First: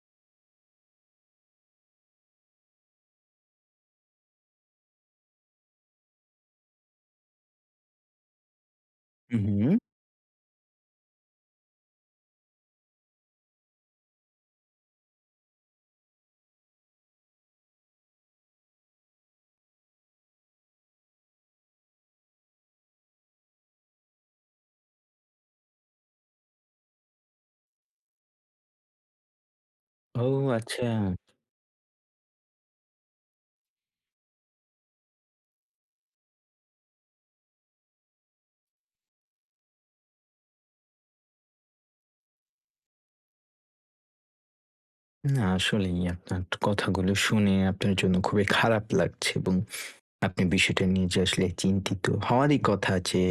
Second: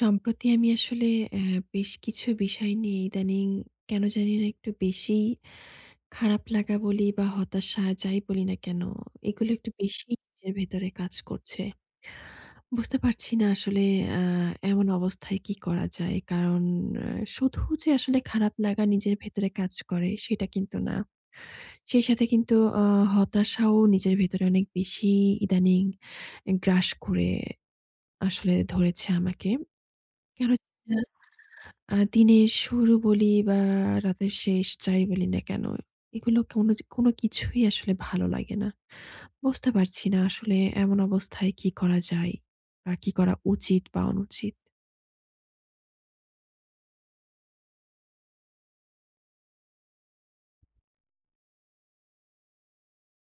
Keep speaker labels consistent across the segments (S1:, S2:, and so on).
S1: সম্প্রতি আমি আসলে অ্যাঁ বেশ কিছু বিষয় নিয়ে ইদানিং কেন জানিনা একটু বেশিই খারাপ লাগা বলি বা হতাশা যাই বলি না কেন।
S2: হু,
S1: এগুলো একটু
S2: হুম?
S1: বেশি নিজের ভেতরে কাজ করছে। বুঝতে পারছি না আসলে অ্যাঁ এমন অবস্থায় কি করা যায়। কারণ অ্যাঁ শুধু যে আসলে খারাপ লাগা নিজের ভেতরে কাজ করে সেটা কিন্তু না। সেই সাথে কিন্তু আ হতাশাও নিজের ভেতরে অনেক বেশি ইদানিং এ গ্রাস করে আসলে ধরেছে আমাকে।
S2: ও
S1: কেন জানিনা,
S2: আচ্ছা!
S1: আ দিনের শুরু বলি বা রাতের শেষ যাই বলি না কেন? এগুলো কোন যে কোনো কিছুই আসলে ভালো লাগে না। বুঝতে পারছি না আসলে এমন অবস্থায় কি করা যায় বা কি করা উচিত বা অনুচিত।
S2: না, আসলেই আপনার কথাগুলো শুনে আপনার জন্য খুবই খারাপ লাগছে এবং আপনি বিষয়টা নিয়ে আসলে যে চিন্তিত হওয়ারই কথা। যে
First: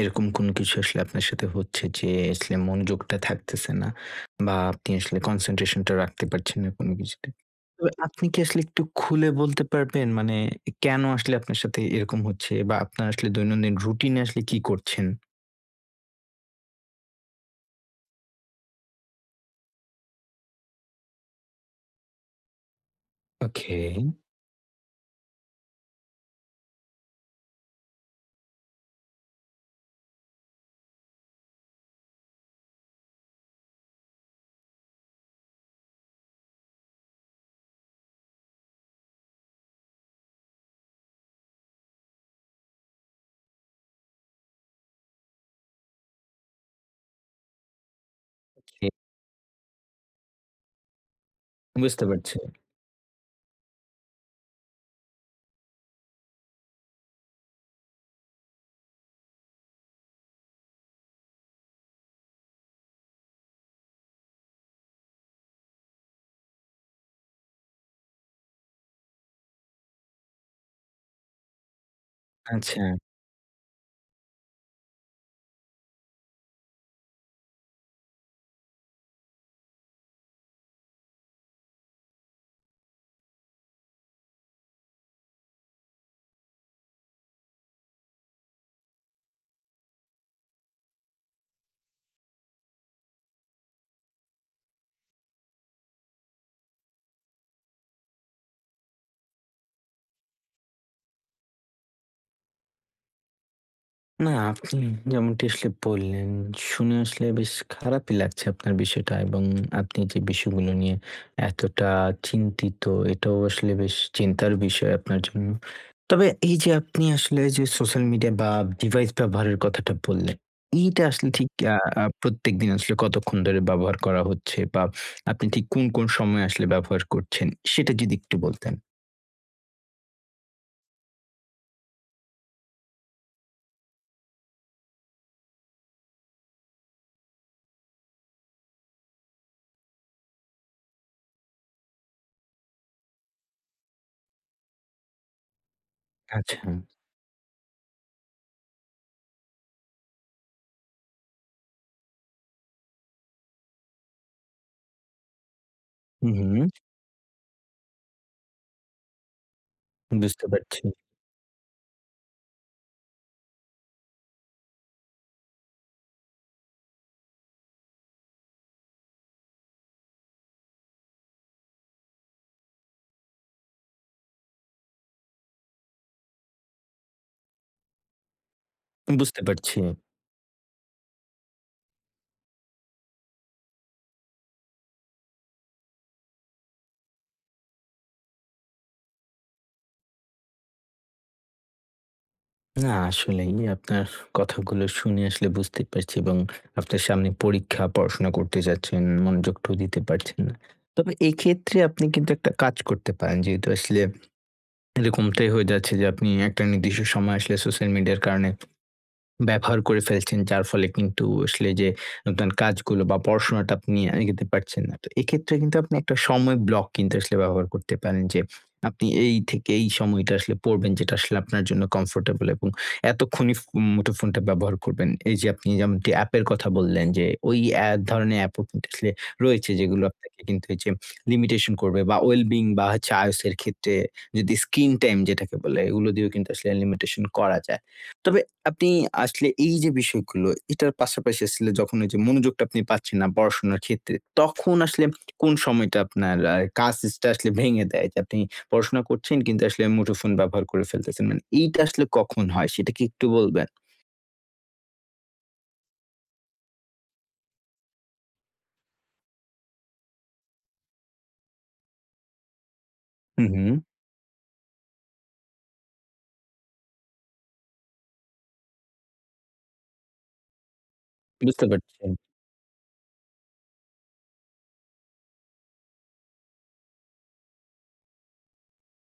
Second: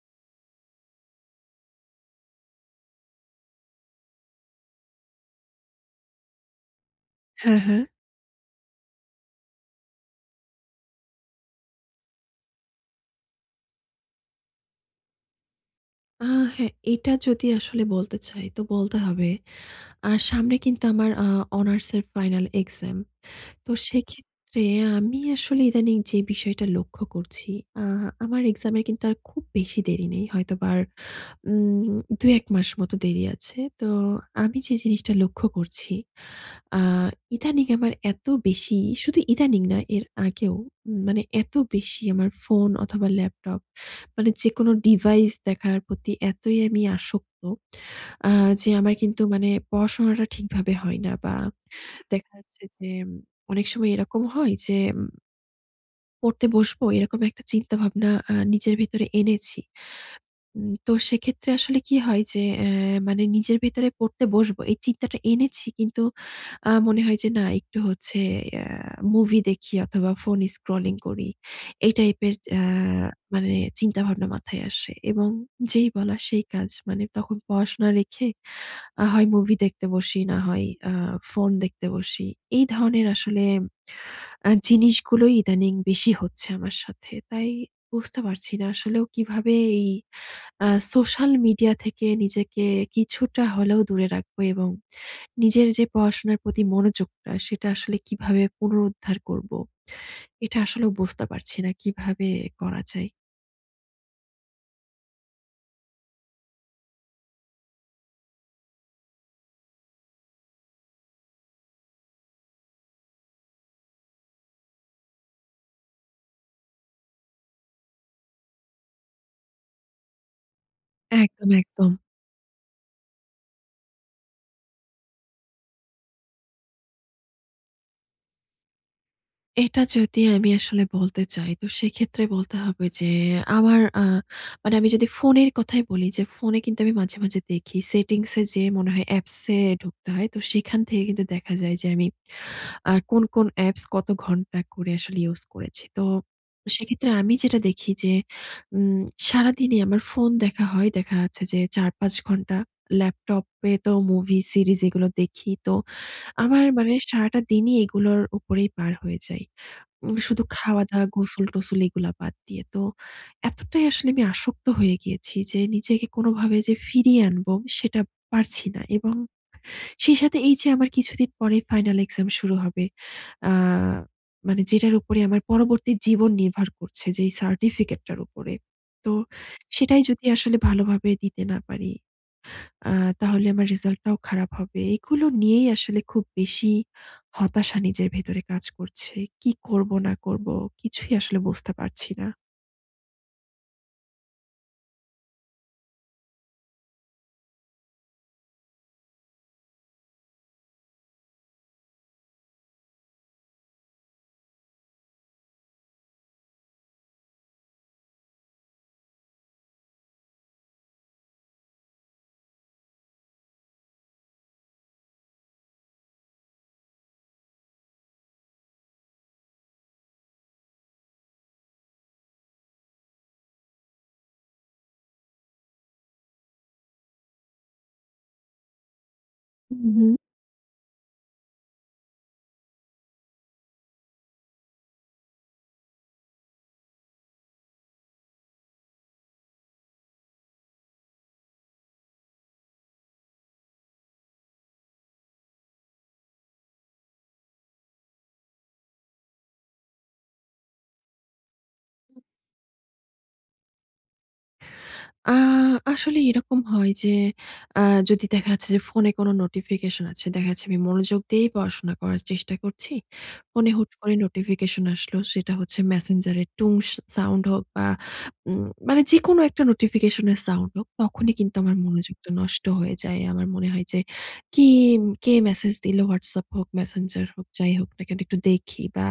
S2: এরকম কোনো কিছু আসলে আপনার সাথে হচ্ছে যে আসলে মনোযোগটা থাকতেছে না। বা আপনি আসলে concentration টা রাখতে পারছেন না কোন কিছুতে।
S1: হ্যাঁ, হ্যাঁ।
S2: তবে আপনি কি আসলে একটু খুলে বলতে পারবেন? মানে এ কেন আসলে আপনার সাথে এরকম হচ্ছে বা আপনার আসলে দৈনন্দিন রুটিন এ আসলে কি করছেন?
S1: আ হ্যাঁ, এটা যদি আসলে বলতে চাই তো বলতে হবে, আ সামনে কিন্তু আমার আ অনার্সের ফাইনাল এক্সাম। তো
S2: ওকে।
S1: সেক্ষেত্রে আমি আসলে ইদানিং যে বিষয়টা লক্ষ্য করছি, আ আমার এক্সামের কিন্তু আর খুব বেশি দেরি নেই। হয়তোবা আর উম ২ ১ মাস মতো দেরি আছে। তো আমি যে জিনিসটা লক্ষ্য করছি, আ ইদানিং আমার এত বেশি, শুধু ইদানিং নয়, এর আগেও মানে এত বেশি আমার ফোন অথবা ল্যাপটপ, মানে যেকোনো ডিভাইস দেখার প্রতি এতই আমি আসক্ত, আ যে
S2: ওকে।
S1: আমার কিন্তু মানে পড়াশোনাটা ঠিকভাবে হয় না বা
S2: বুঝতে
S1: দেখা
S2: পারছি।
S1: যাচ্ছে যে, অনেক সময় এরকম হয় যে পড়তে বসবো এরকম একটা চিন্তা-ভাবনা আ নিজের ভিতরে এনেছি। উম তো সেক্ষেত্রে আসলে কি হয় যে, এ মানে নিজের ভেতরে পড়তে বসব এই চিন্তাটা এনেছি, কিন্তু আ মনে হয় যে না, একটু হচ্ছে আ মুভি দেখি অথবা ফোন স্ক্রলিং করি, এই টাইপের আ
S2: আচ্ছা।
S1: মানে চিন্তা-ভাবনা মাথায় আসে। এবং যেই বলা সেই কাজ, মানে তখন পড়াশোনা রেখে, আ হয় মুভি দেখতে বসি, না হয় আ ফোন দেখতে বসি। এই ধরনের আসলে আ জিনিসগুলোই ইদানিং বেশি হচ্ছে আমার সাথে। তাই বুঝতে পারছি না, আসলেও কিভাবে এই আ সোশ্যাল মিডিয়া থেকে নিজেকে কিছুটা হলেও দূরে রাখব এবং নিজের যে পড়াশোনার প্রতি মনোযোগটা, সেটা আসলে কিভাবে পুনরুদ্ধার করব? এটা আসলে বুঝতে পারছি না, কিভাবে করা যায়?
S2: না, আপনি যেমনটি আসলে বললেন, শুনে আসলে বেশ খারাপই লাগছে আপনার বিষয়টা এবং আপনি যে, বিষয়গুলো নিয়ে এতটা চিন্তিত, এটাও আসলে বেশ চিন্তার বিষয় আপনার জন্য। তবে এই যে, আপনি আসলে যে, social media বা device ব্যবহারের কথাটা বললেন, এইটা আসলে ঠিক
S1: একদম,
S2: আ
S1: একদম।
S2: আ প্রত্যেকদিন আসলে কতক্ষণ ধরে ব্যবহার করা হচ্ছে? বা আপনি ঠিক কোন, কোন সময়ে আসলে ব্যবহার করছেন? সেটা যদি একটু বলতেন।
S1: এটা যদি আমি আসলে বলতে চাই, তো সেক্ষেত্রে বলতে হবে যে, আমার আ মানে আমি যদি ফোনের কথাই বলি। যে, ফোনে কিন্তু আমি মাঝে, মাঝে দেখি, settings এ যেয়ে মনে হয় apps এ ঢুকতে হয়। তো সেখান থেকে কিন্তু দেখা যায় যে, আমি আ কোন, কোন apps কত ঘন্টা করে আসলে use করেছি। তো,
S2: আচ্ছা।
S1: সেক্ষেত্রে আমি যেটা দেখি যে, উম সারাদিনই আমার ফোন দেখা হয়। দেখা যাচ্ছে যে, ৪ -৫ ঘন্টা ল্যাপটপ এ তো movie series এগুলো দেখি। তো,
S2: হুম,
S1: আমার
S2: হুম।
S1: মানে সারাটা দিনই এগুলোর উপরেই পার হয়ে যাই। উম শুধু
S2: বুঝতে পারছি।
S1: খাওয়া-দাওয়া, গোসল-টোসল এগুলা বাদ দিয়ে। তো, এতটাই আসলে আমি আসক্ত হয়ে গিয়েছি যে, নিজেকে কোনভাবে যে ফিরিয়ে আনবো সেটা পারছি না এবং সেই সাথে এই যে আমার কিছুদিন পরে final exam শুরু হবে। আ মানে যেটার উপরে আমার পরবর্তী জীবন নির্ভর করছে। যেই certificate টার উপরে। তো
S2: বুঝতে পারছি।
S1: সেটাই যদি আসলে ভালোভাবে দিতে না পারি। আ তাহলে আমার result টাও খারাপ হবে। এগুলো নিয়েই আসলে খুব বেশি হতাশা নিজের ভেতরে কাজ করছে। কি করব না করব কিছুই আসলে বুঝতে পারছি না।
S2: না, আসলেই, আমি ফু আপনার কথাগুলো শুনে আসলে বুঝতে পারছি এবং আপনার সামনে পরীক্ষা, পড়াশোনা করতে যাচ্ছেন, মনোযোগটাও দিতে পারছেন না। তবে এক্ষেত্রে আপনি কিন্তু একটা কাজ করতে পারেন। যেহেতু আসলে এরকমটাই হয়ে যাচ্ছে যে, আপনি একটা নির্দিষ্ট সময় আসলে সোশ্যাল মিডিয়ার কারণে ব্যবহার করে ফেলছেন। যার ফলে কিন্তু আসলে এইযে আপনার কাজগুলো বা, পড়াশোনাটা আপনি এগোতে পারছেন না। তো এক্ষেত্রে কিন্তু আপনি একটা সময় ব্লক কিন্তু আসলে ব্যবহার করতে পারেন। যে আপনি এই থেকে এই সময়টা আসলে পড়বেন, যেটা আসলে আপনার জন্য কমফোর্টেবল এবং এতক্ষণই ফু মুঠোফোনটা ব্যবহার করবেন। এইযে আপনি এমন কি অ্যাপের কথা বললেন যে, ওই এক ধরনের অ্যাপও রয়েছে,
S1: হু,
S2: যেগুলো
S1: হু।
S2: আপনাকে কিন্তু ঐযে লিমিটেশন করবে বা, well-being বা, হচ্ছে IOS এর ক্ষেত্রে যদি স্কিন টাইম যেটাকে বলে, এগুলো দিয়েও কিন্তু লিমিটেশন করা যায়। তবে আপনি আসলে এইযে বিষয়গুলো, এটার পাশাপাশি আসলে যখন ওইযে মনোযোগটা আপনি পাচ্ছেন না পড়াশোনার ক্ষেত্রে, তখন আসলে কোন সময়টা আপনার আ কাজ ইস টা আসলে ভেঙে দেয়? যে আপনি পড়াশোনা করছেন কিন্তু, আসলে মুঠোফোন ব্যবহার করে ফেলতেছেন। মানে এইটা আসলে
S1: হু।
S2: কখন হয়? সেটা কি একটু বলবেন?
S1: আ আসলে এরকম হয় যে আ যদি দেখা যাচ্ছে যে, ফোনে কোনো নোটিফিকেশন আছে, দেখা যাচ্ছে আমি মনোযোগ দিয়েই পড়াশোনা করার চেষ্টা করছি।
S2: হু,
S1: ফোনে
S2: হুম।
S1: হুট করে নোটিফিকেশন আসলো। সেটা হচ্ছে Messenger এর টুং স সাউন্ড হোক বা, উম মানে যেকোনো একটা নোটিফিকেশনের সাউন্ড হোক, তখনই কিন্তু
S2: বুঝতে
S1: আমার
S2: পারছি।
S1: মনোযোগটা নষ্ট হয়ে যায়। আমার মনে হয় যে, "কি, কে মেসেজ দিলো? Whatsapp হোক, Messenger হোক, যাই হোক না, কি একটু দেখি" বা,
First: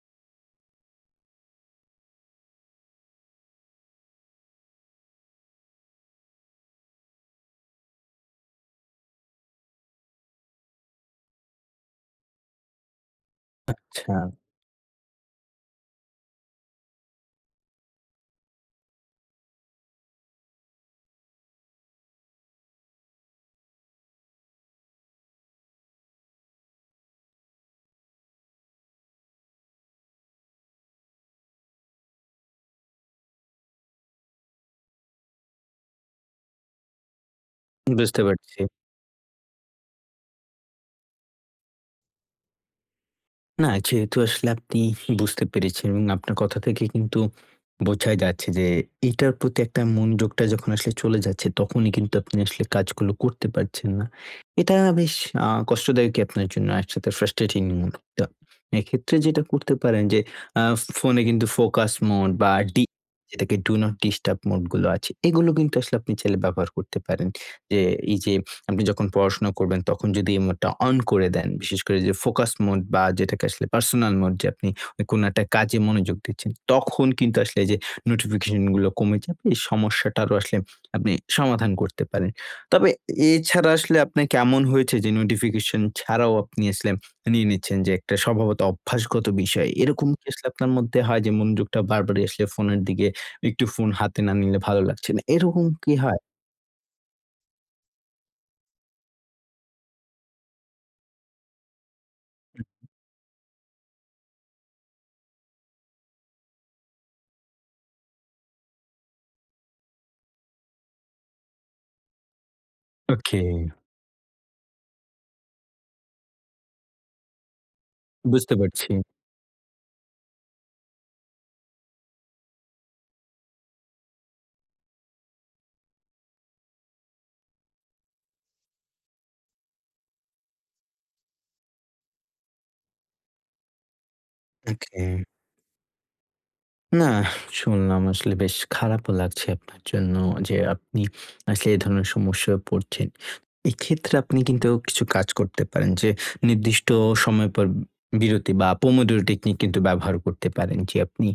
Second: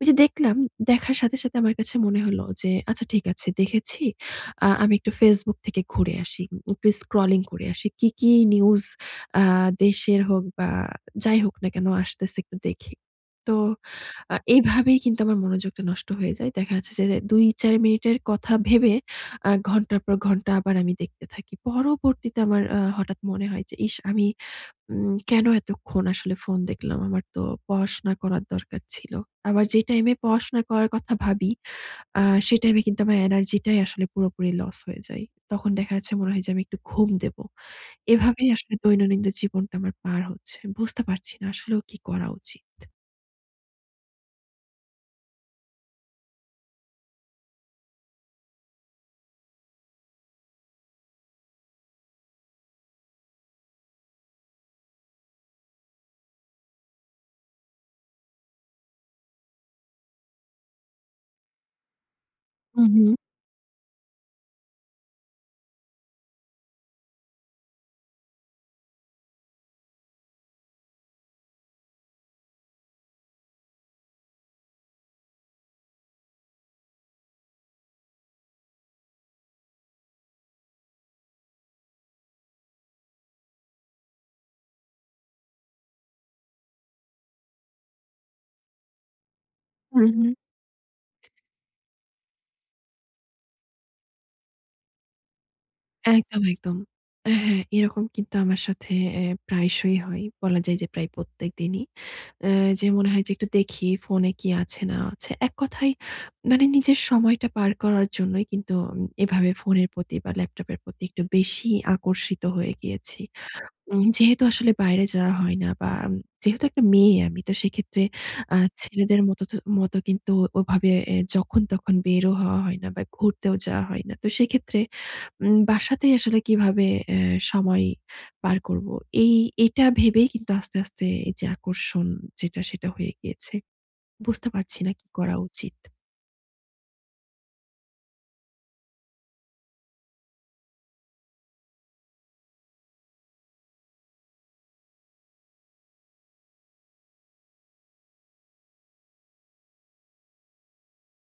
S1: ঐযে দেখলাম, দেখার সাথে, সাথে আমার কাছে মনে হলো যে, "আচ্ছা, ঠিক আছে, দেখেছি। আ আমি একটু Facebook থেকে ঘুরে আসি। উ একটু স্ক্রলিং করে আসি। কি, কি নিউজ আ দেশের হোক বা, যাই হোক না কেন? আসতেছে, একটু দেখে।" তো
S2: আচ্ছা।
S1: এইভাবেই কিন্তু আমার মনোযোগটা নষ্ট হয়ে যায়। দেখা যাচ্ছে যে এ ২, ৪ মিনিটের কথা ভেবে আ ঘন্টার পর ঘন্টা আবার আমি দেখতে থাকি। পরবর্তীতে আমার আ হঠাৎ মনে হয় যে, "ইশ! আমি উম কেন এতক্ষণ আসলে ফোন দেখলাম? আমার তো পড়াশোনা করার দরকার ছিল।" আমার যে টাইমে পড়াশোনা করার কথা ভাবি, আ সেই টাইমে কিন্তু আমার এনার্জিটাই আসলে পুরোপুরি লস হয়ে যায়। তখন দেখা যাচ্ছে, মনে হয় যে, "আমি একটু ঘুম দেব।"
S2: বুঝতে
S1: এভাবেই
S2: পারছি।
S1: আসলে দৈনন্দিন জীবনটা আমার পার হচ্ছে। বুঝতে পারছি না। আসলেও কি করা উচিত?
S2: না, যেহেতু আসলে আপনি বুঝতে পেরেছেন, এবং আপনার কথা থেকে কিন্তু বোঝা যাচ্ছে যে, এটার প্রতি একটা মনোযোগটা যখন আসলে চলে যাচ্ছে। তখনই কিন্তু আপনি আসলে কাজগুলো করতে পারছেন না। এটা বেশ আ কষ্টদায়কই আপনার জন্য একসাথে ফ্রাস্ট্রেটিং। তো এক্ষেত্রে যেটা করতে পারেন যে, আ ফোনে কিন্তু ফোকাস মোড বা
S1: উ
S2: ডি
S1: হু।
S2: যেটাকে ডু নট ডিস্টার্ব মোড গুলো আছে এগুলো কিন্তু আসলে আপনি চাইলে ব্যবহার করতে পারেন। যে এই যে, আপনি যখন পড়াশোনা করবেন, তখন যদি এই মোড টা অন করে দেন, বিশেষ করে যে ফোকাস মোড বা যেটাকে আসলে পার্সোনাল মোড যে আপনি কোন একটা কাজে মনোযোগ দিচ্ছেন, তখন কিন্তু আসলে এইযে নোটিফিকেশন গুলো কমে যাবে, এই সমস্যাটারও আসলে আপনি সমাধান করতে পারেন। তবে, এছাড়া আসলে আপনাকে এমন হয়েছে যে নোটিফিকেশন ছাড়াও আপনি আসলে নিয়ে নিচ্ছেন যে একটা স্বভাবত, অভ্যাসগত বিষয়।
S1: উ
S2: এরকম কি
S1: হু।
S2: আসলে আপনার মধ্যে হয় যে মনযোগটা বারবার আসলে ফোনের দিকে একটু ফোন হাতে না নিলে ভালো লাগছে না, এরকম কি হয়?
S1: একদম, একদম। এ হ্যাঁ, এরকম কিন্তু আমার সাথে এ প্রায়শই হয়। বলা যায় যে প্রায় প্রত্যেকদিনই। অ্যা
S2: উ হু।
S1: যে মনে হয় যে, একটু দেখি ফোনে কি আছে না আছে। এক কথায় মানে নিজের সময়টা পার করার জন্যই, কিন্তু আম এভাবে ফোনের প্রতি বা ল্যাপটপের প্রতি একটু বেশিই আকর্ষিত হয়ে গিয়েছি।
S2: ওকে।
S1: উম যেহেতু আসলে বাইরে যাওয়া হয় না, বা আম যেহেতু একটা মেয়ে আমি, তো সেক্ষেত্রে
S2: বুঝতে
S1: আ
S2: পারছি।
S1: ছেলেদের মতো ত মতো কিন্তু ওভাবে এ যখন তখন বেরও হওয়া হয় না, বা ঘুরতেও যাওয়া হয় না। তো সেক্ষেত্রে উম বাসাতেই আসলে কিভাবে এ সময় পার করবো? এই এটা ভেবেই কিন্তু আস্তে, আস্তে যে আকর্ষণ যেটা, সেটা হয়ে গিয়েছে। বুঝতে পারছি না কি
S2: ওকে।
S1: করা উচিৎ?
S2: না, শুনলাম আসলে বেশ খারাপও লাগছে আপনার জন্য যে, আপনি আসলে এ ধরনের সমস্যায় পড়ছেন। এক্ষেত্রে আপনি কিন্তু কিছু কাজ করতে পারেন যে, নির্দিষ্ট সময় পর বিরতি বা pomodoro technique কিন্তু ব্যবহার করতে পারেন যে, আপনি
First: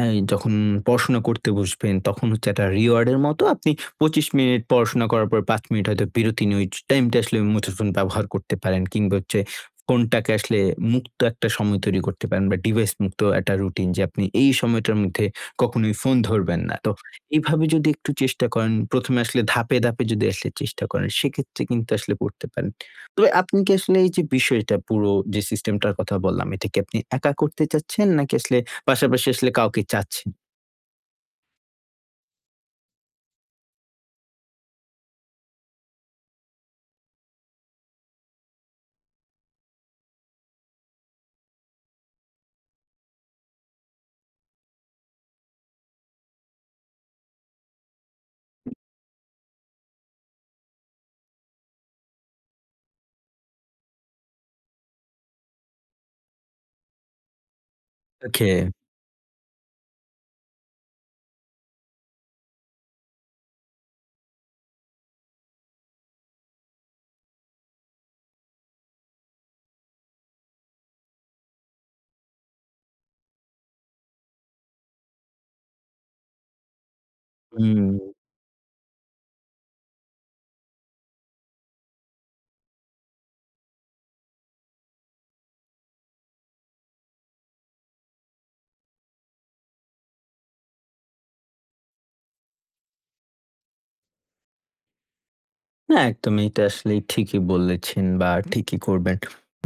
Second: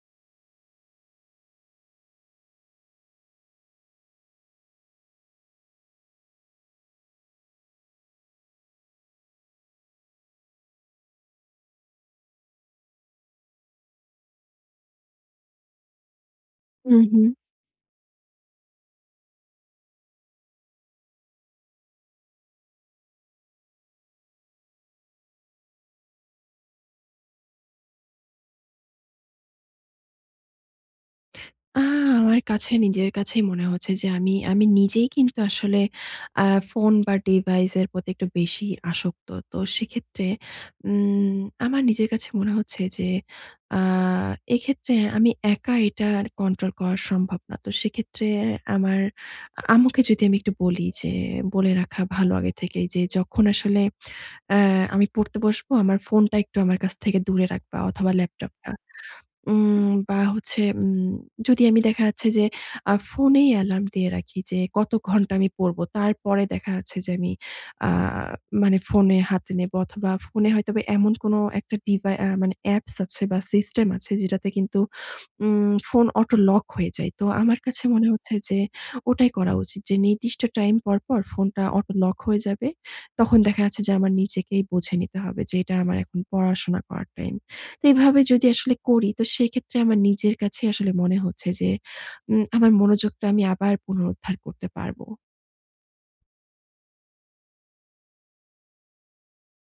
S2: এ যখন পড়াশোনা করতে বসবেন তখন হচ্ছে একটা reward এর মতো আপনি ২৫ মিনিট পড়াশোনা করার পর ৫ মিনিট হয়তো বিরতি নিয়ে ঐ টাইমটা আসলে, মুঠোফোন ব্যবহার করতে পারেন কিংবা হচ্ছে ফোনটাকে আসলে মুক্ত একটা সময় তৈরি করতে পারেন বা ডিভাইস মুক্ত একটা রুটিন যে আপনি এই সময়টার মধ্যে কখনোই ফোন ধরবেন না।
S1: হু,
S2: তো
S1: হু।
S2: এভাবে যদি একটু চেষ্টা করেন, ১ম এ আসলে ধাপে, ধাপে যদি আসলে চেষ্টা করেন সেক্ষেত্রে কিন্তু আসলে পড়তে পারেন। তবে আপনি কি আসলে এই যে বিষয়টা পুরো যে, সিস্টেমটার কথা বললাম এটা কি আপনি একা করতে চাচ্ছেন নাকি আসলে পাশাপাশি আসলে কাউকে চাচ্ছেন?
S1: আ আমার কাছে, নিজের কাছেই মনে হচ্ছে যে আমি আমি নিজেই কিন্তু আসলে, আ ফোন বা ডিভাইস এর প্রতি একটু বেশিই আসক্ত। তো সেক্ষেত্রে উম আমার নিজের কাছে মনে হচ্ছে যে, আ এক্ষেত্রে আমি একা এটা আর কন্ট্রোল করা সম্ভব না। তো সেক্ষেত্রে আমার আ আম্মুকে যদি আমি একটু বলি, যে বলে রাখা ভালো আগে থেকেই যে, যখন আসলে অ্যা আমি পড়তে বসব, আমার ফোনটা একটু আমার কাছ থেকে দূরে রাখবা অথবা
S2: ওকে।
S1: ল্যাপটপটা। উম বা হচ্ছে উম যদি আমি দেখা যাচ্ছে যে, আ ফোনেই অ্যালার্ম দিয়ে রাখি যে, কত ঘণ্টা আমি পড়বো। তারপরে দেখা যাচ্ছে যে, আমি আ মানে ফোনে হাতে নেব অথবা ফোনে হয়তো এমন কোনো একটা ডিভা আ মানে অ্যাপস আছে বা সিস্টেম আছে যেটাতে কিন্তু উম ফোন অটো লক হয়ে যায়। তো আমার কাছে মনে
S2: হুম।
S1: হচ্ছে যে, ওটাই করা উচিত যে নির্দিষ্ট টাইম পর, পর ফোনটা অটো লক হয়ে যাবে। তখন দেখা যাচ্ছে যে, আমার নিজেকেই বুঝে নিতে হবে যে এটা আমার এখন পড়াশোনা করার টাইম। তো এভাবে যদি আসলে করি তো সেক্ষেত্রে আমার নিজের কাছেই আসলে মনে হচ্ছে যে, উম আমার মনোযোগটা আমি আবার পুনরুদ্ধার করতে পারব।
S2: হ্যাঁ, একদমই। এটা আসলে ঠিকই বলেছেন বা, ঠিকই করবেন।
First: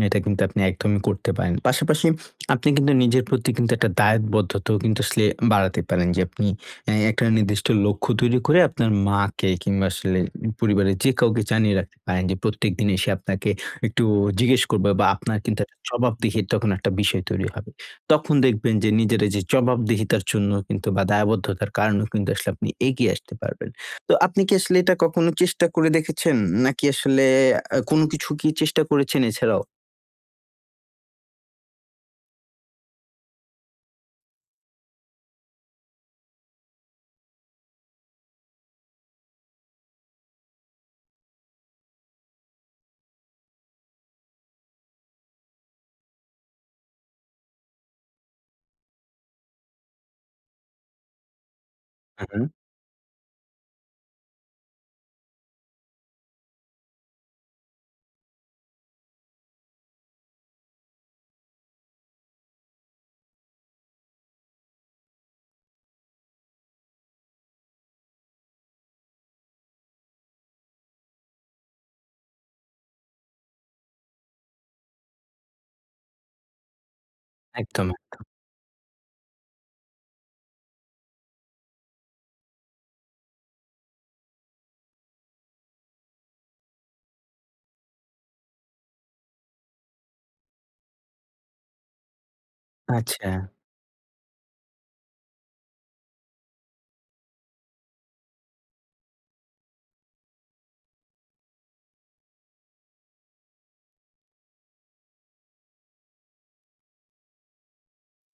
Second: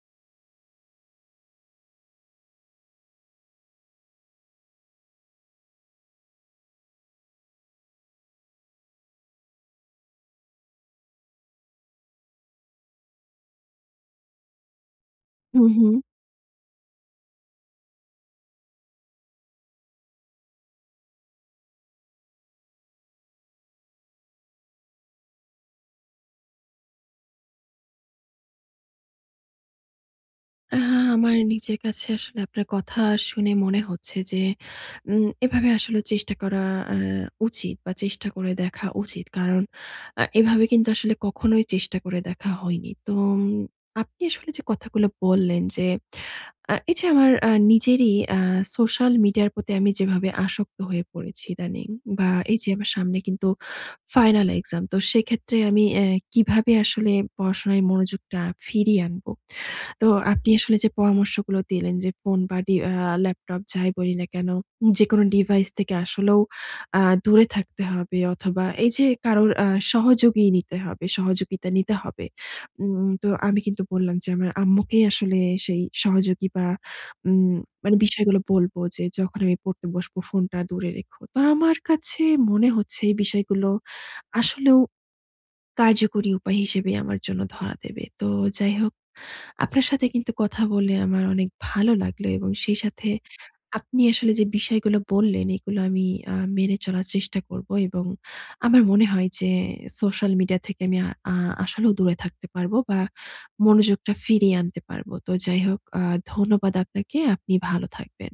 S2: এটা কিন্তু আপনি একদমই করতে পারেন। পাশাপাশি আপনি কিন্তু নিজের প্রতি কিন্তু একটা দায়বদ্ধতাও কিন্তু আসলে বাড়াতে পারেন। যে আপনি এ একটা নির্দিষ্ট লক্ষ্য তৈরি করে আপনার মাকে কিংবা, আসলে উ পরিবারের যে কাউকে জানিয়ে রাখতে পারেন। যে প্রত্যেকদিন এসে আপনাকে একটু জিজ্ঞেস করবে বা, আপনার কিন্তু
S1: হুঁ,
S2: একটা
S1: হুঁ।
S2: জবাবদিহির তখন একটা বিষয় তৈরি হবে। তখন দেখবেন যে নিজের এইযে জবাবদিহিতার জন্য বা, দায়বদ্ধতার কারণেও কিন্তু আসলে আপনি এগিয়ে আসতে পারবেন। তো আপনি কি আসলে এটা কখনো চেষ্টা করে দেখেছেন? নাকি আসলে আ কোন কিছু কি চেষ্টা করেছেন এছাড়াও?
S1: আ আমার নিজের কাছে আসলে আপনার কথা শুনে মনে হচ্ছে যে উম এভাবে আসলে চেষ্টা করা অ্যাঁ উচিত বা, চেষ্টা করে দেখা উচিত। কারণ, আ এভাবে কিন্তু আসলে কখনোই চেষ্টা করে দেখা হয়নি। তো উম আপনি আসলে যে কথাগুলো বললেন যে, আ এইযে আমার আ নিজেরই আ সোশ্যাল মিডিয়ার প্রতি আমি যেভাবে আসক্ত হয়ে পড়েছি ইদানিং বা,
S2: হুউম।
S1: এইযে আমার সামনে কিন্তু ফাইনাল এক্সাম। তো সেক্ষেত্রে আমি এ কিভাবে আসলে পড়াশোনায় মনোযোগটা ফিরিয়ে আনবো। তো আপনি আসলে যে পরামর্শগুলো দিলেন যে ফোন বা, ডি আ ল্যাপটপ, যাই বলি না কেন? যেকোনো ডিভাইস থেকে আসলেও আ দূরে থাকতে হবে অথবা, এইযে কারোর আ সহযোগী নিতে হবে সহযোগিতা নিতে হবে। উম তো আমি কিন্তু বললাম যে, আমার আম্মুকে আসলে সেই সহযোগী বা, উম
S2: একদম,
S1: মানে
S2: একদম।
S1: বিষয়গুলো বলবো যে, "যখন আমি পড়তে বসবো, ফোনটা দূরে রেখো।" তো আমার কাছে মনে হচ্ছে এই বিষয়গুলো আসলেও কার্যকরী উপায় হিসেবে আমার জন্য ধরা দেবে। তো যাই হোক, আপনার সাথে কিন্তু কথা বলে আমার অনেক ভালো লাগলো এবং সেই সাথে
S2: আচ্ছা।
S1: আপনি আসলে যে বিষয়গুলো বললেন, এগুলো আমি আ মেনে চলার চেষ্টা করবো এবং আমার মনে হয় যে সোশ্যাল মিডিয়া থেকে আমি আ আ আসলেও দূরে থাকতে পারবো বা, মনোযোগটা ফিরিয়ে আনতে পারবো। তো যাই হোক, আ ধন্যবাদ আপনাকে। আপনি ভালো থাকবেন।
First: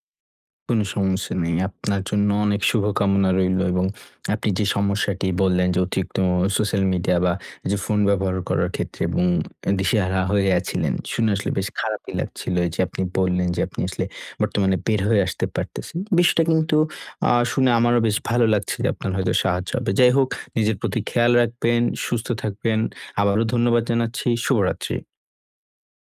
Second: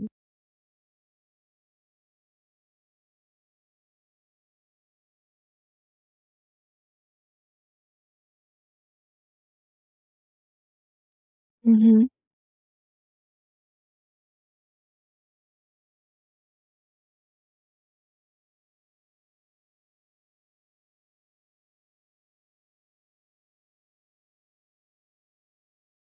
S2: কোন সমস্যা নেই। আপনার জন্য অনেক শুভকামনা রইলো এবং আপনি যে সমস্যাটি বললেন যে, অতিরিক্ত অ সোশ্যাল মিডিয়া বা, যে ফোন ব্যবহার করার ক্ষেত্রে এবং অ্যা দিশেহারা হয়ে আছিলেন। শুনে আসলে বেশ
S1: হু, হু।
S2: খারাপই লাগছিল। এইযে আপনি বললেন যে, আপনি আসলে বর্তমানে বের হয়ে আসতে পারতেছেন। বিষয়টা কিন্তু আ শুনে আমারও বেশ ভালো লাগছে যে আপনার হয়তো সাহায্য হবে। যাই হোক, নিজের প্রতি খেয়াল রাখবেন, সুস্থ থাকবেন। আবারো ধন্যবাদ জানাচ্ছি। শুভরাত্রি।